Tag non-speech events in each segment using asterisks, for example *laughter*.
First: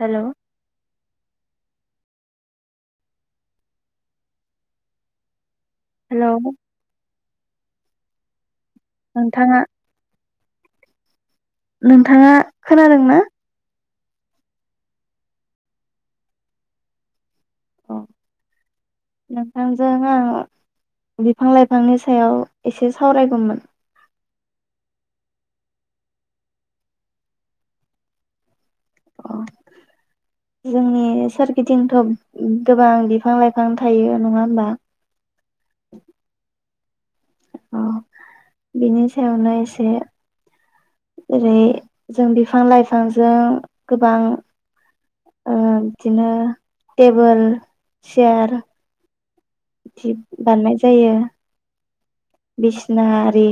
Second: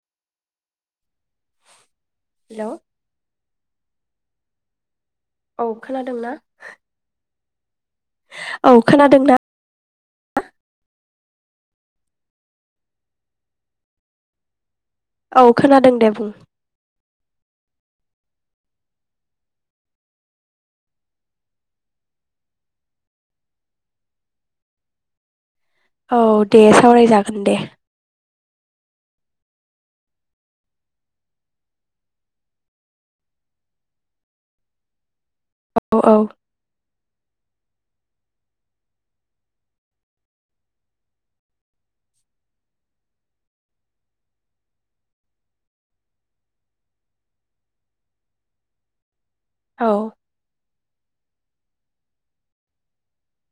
हेल'। Hello. औ hello खोनादोंना? औ खोनादों ना? नोंथाङा नोंथाङा खोनादों ना? औ खोनादों दे बुं। अ नोंथांजों आं बिफां-लाइफांनि सायाव एसे सावरायगौमोन। औ दे सावरायजागोन दे। अ जोंनि सोरगिदिंथ' गोबां बिफां-लाइफां थायो नङा होमबा। औ-औ। अ बिनि सायावनो एसे ओेरै जों बिफां लाइफांजों गोबां ओ बिदिनो टेबोल, सेयार औ जिब बाननाय जायो। बिसिना आरि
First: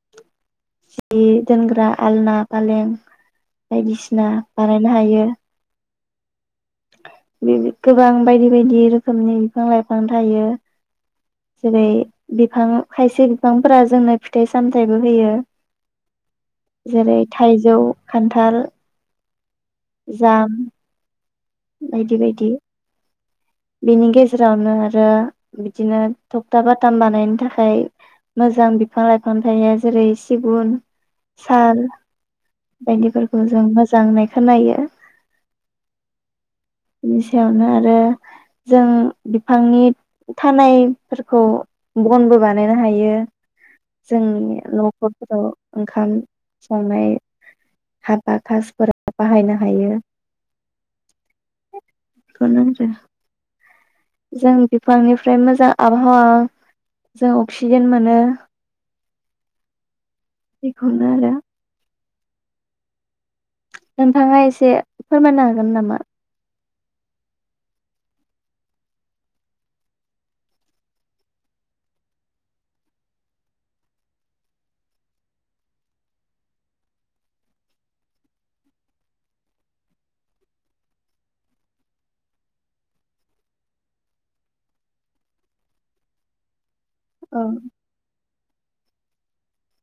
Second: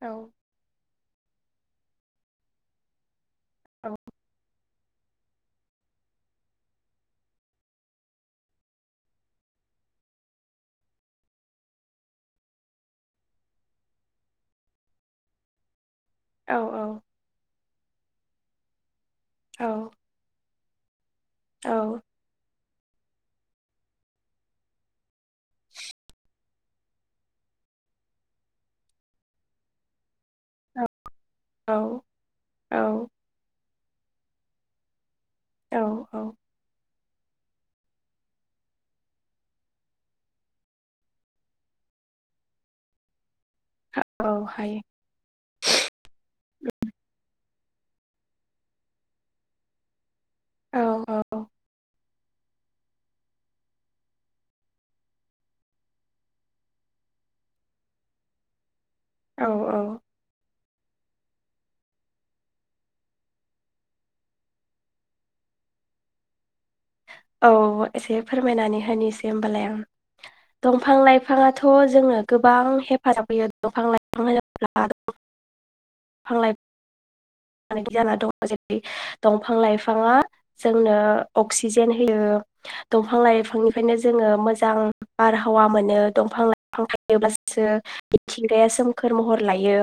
औ सि दोनग्रा आलना, फालें औ बायदिसिना बानायनो हायो। बिबि गोबां बायदि बायदि रोखोमनि बिफां लाइफां थायो। जेरै बिफां खायसे बिफांफोरा जोंनो फिथाइ सामथाइबो होयो। औ जेरै थाइजौ खान्थाल औ जाम औ बायदि बायदि। बिनि गेजेरावनो आरो बिदिनो थखथा बाथाम बानायनो थाखाय मोजां बिफां लाइफां थायो जेरै सिगुन, साल बायदिफोरखौ जों मोज जांनाय खोनायो। औ औ बिनि सायावनो आरो जों बिफांनि थानायफोरखौ बनबो बानायनो हायो। औ जोंनि हायो नखरफोराव ओंखाम संनाय हाबा खाजफोराव बाहायनो हायो। औ औ खोनो होदो जों बिफांनिफ्राय मोजां आबहावा जों अक्सिजेन मोनो। औ औ बेखौनो आरो नोंथाङा एसे फोरमायनो हागोन नामा? औ एसे फोरमायनानै होनोसै होमबालाय आं दंफां लाइफाङाथ जोंङो गोबां हेफाजाब होयो दंफां लाइफां होनोब्ला दंफां लाइफां *unintelligible* जाना दं जेरै दंफां लाइफाङा जोंनो अक्सिजेन होयो दंफां लाइफांनिफ्रायनो जोंङो मोजां बारहावा मोनो दंफां लाइफ खौ औ गायोब्लासो मिथिंगाया सोमखोर महर लायो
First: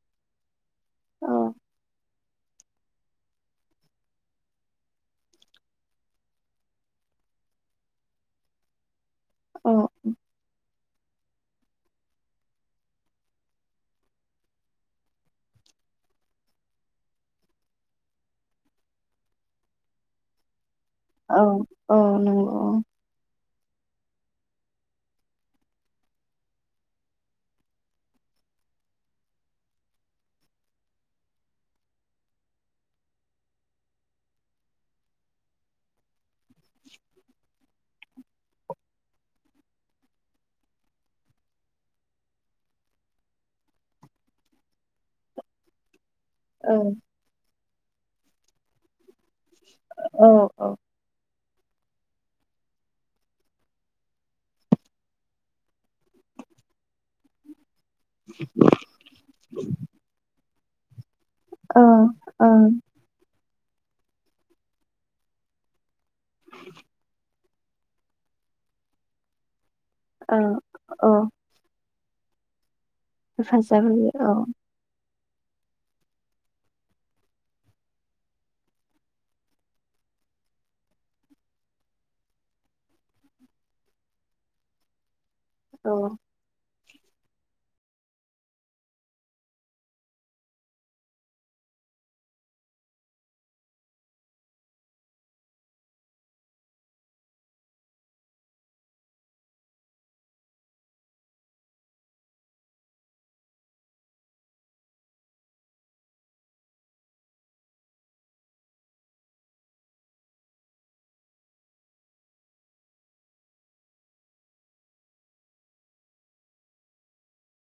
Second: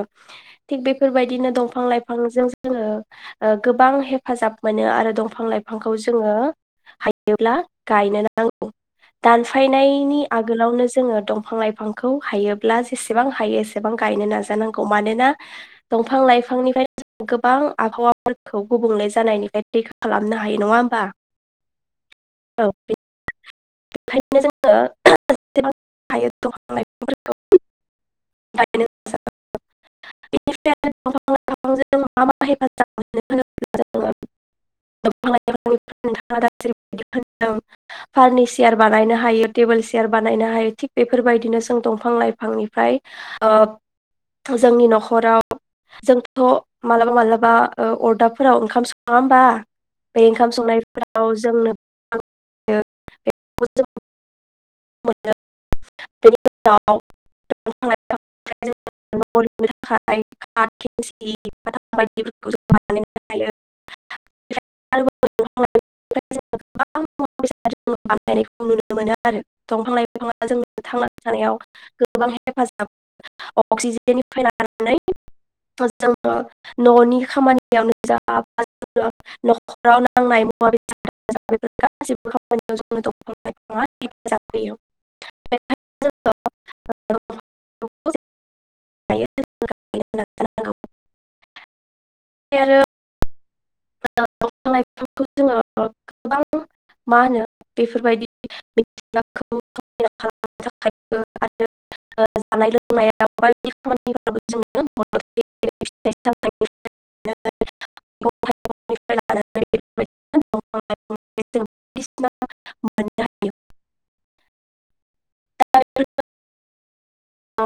थिग औ बेफोरबायदिनो दंफां लाइफांजों जोंङो ओ गोबां हेफाजाब मोनो आरो दंफां लाइफांखौ जोंङो हायोब्ला गायनो नांगौ। दानफायनायनि आगोलावनो ज जोंङो दंफां लाइफांखौ हायोब्ला जेसेबां हायो एसेबां गायनो नाजानांगौ मानोना दंफां लाइफांनिफ्राय गोबां आबहावाफोरखौ गुबुंले जानायनिफ्राय रैखा खालामनो हायो नंङा होम औ औ नंगौ। *unintelligible* चेयार बानायनो हायो टेबोल चेयार बानायनो हायो थिग बेफोरबायदिनो जों दंफां लाइफांनिफ्राय ओब जोंनि न'खराव जों थ' औ मालाबा मालाबा ओ अदाबफोर ओंखाम स होमबा औ बे ओंखाम औ संनायफोराव जोंनो *inaudible* *unintelligible* *unintelligible* *unintelligible* *unintelligible* औ *unintelligible* *unintelligible* *unintelligible* *unintelligible* दंफां लाइफां औ आ जों बे औ थांनानै थानायाव गोबां हेफाजाब हेफाजाब अक्सिजेननि होयो फ्रायलानानै जोङो न'नि खामानियावनो जा बा न'खराव नांनाय मुवा बेसाद बेफोर गाैसैबो खामानियाव दंफां लाइफांआ हेफाजाब होयो। औ *unintelligible* ओमफ्राय आरो दंफां लाइफांखौ जोङो गोबां मा होनो बेफोरबायदि *unintelligible* *unintelligible*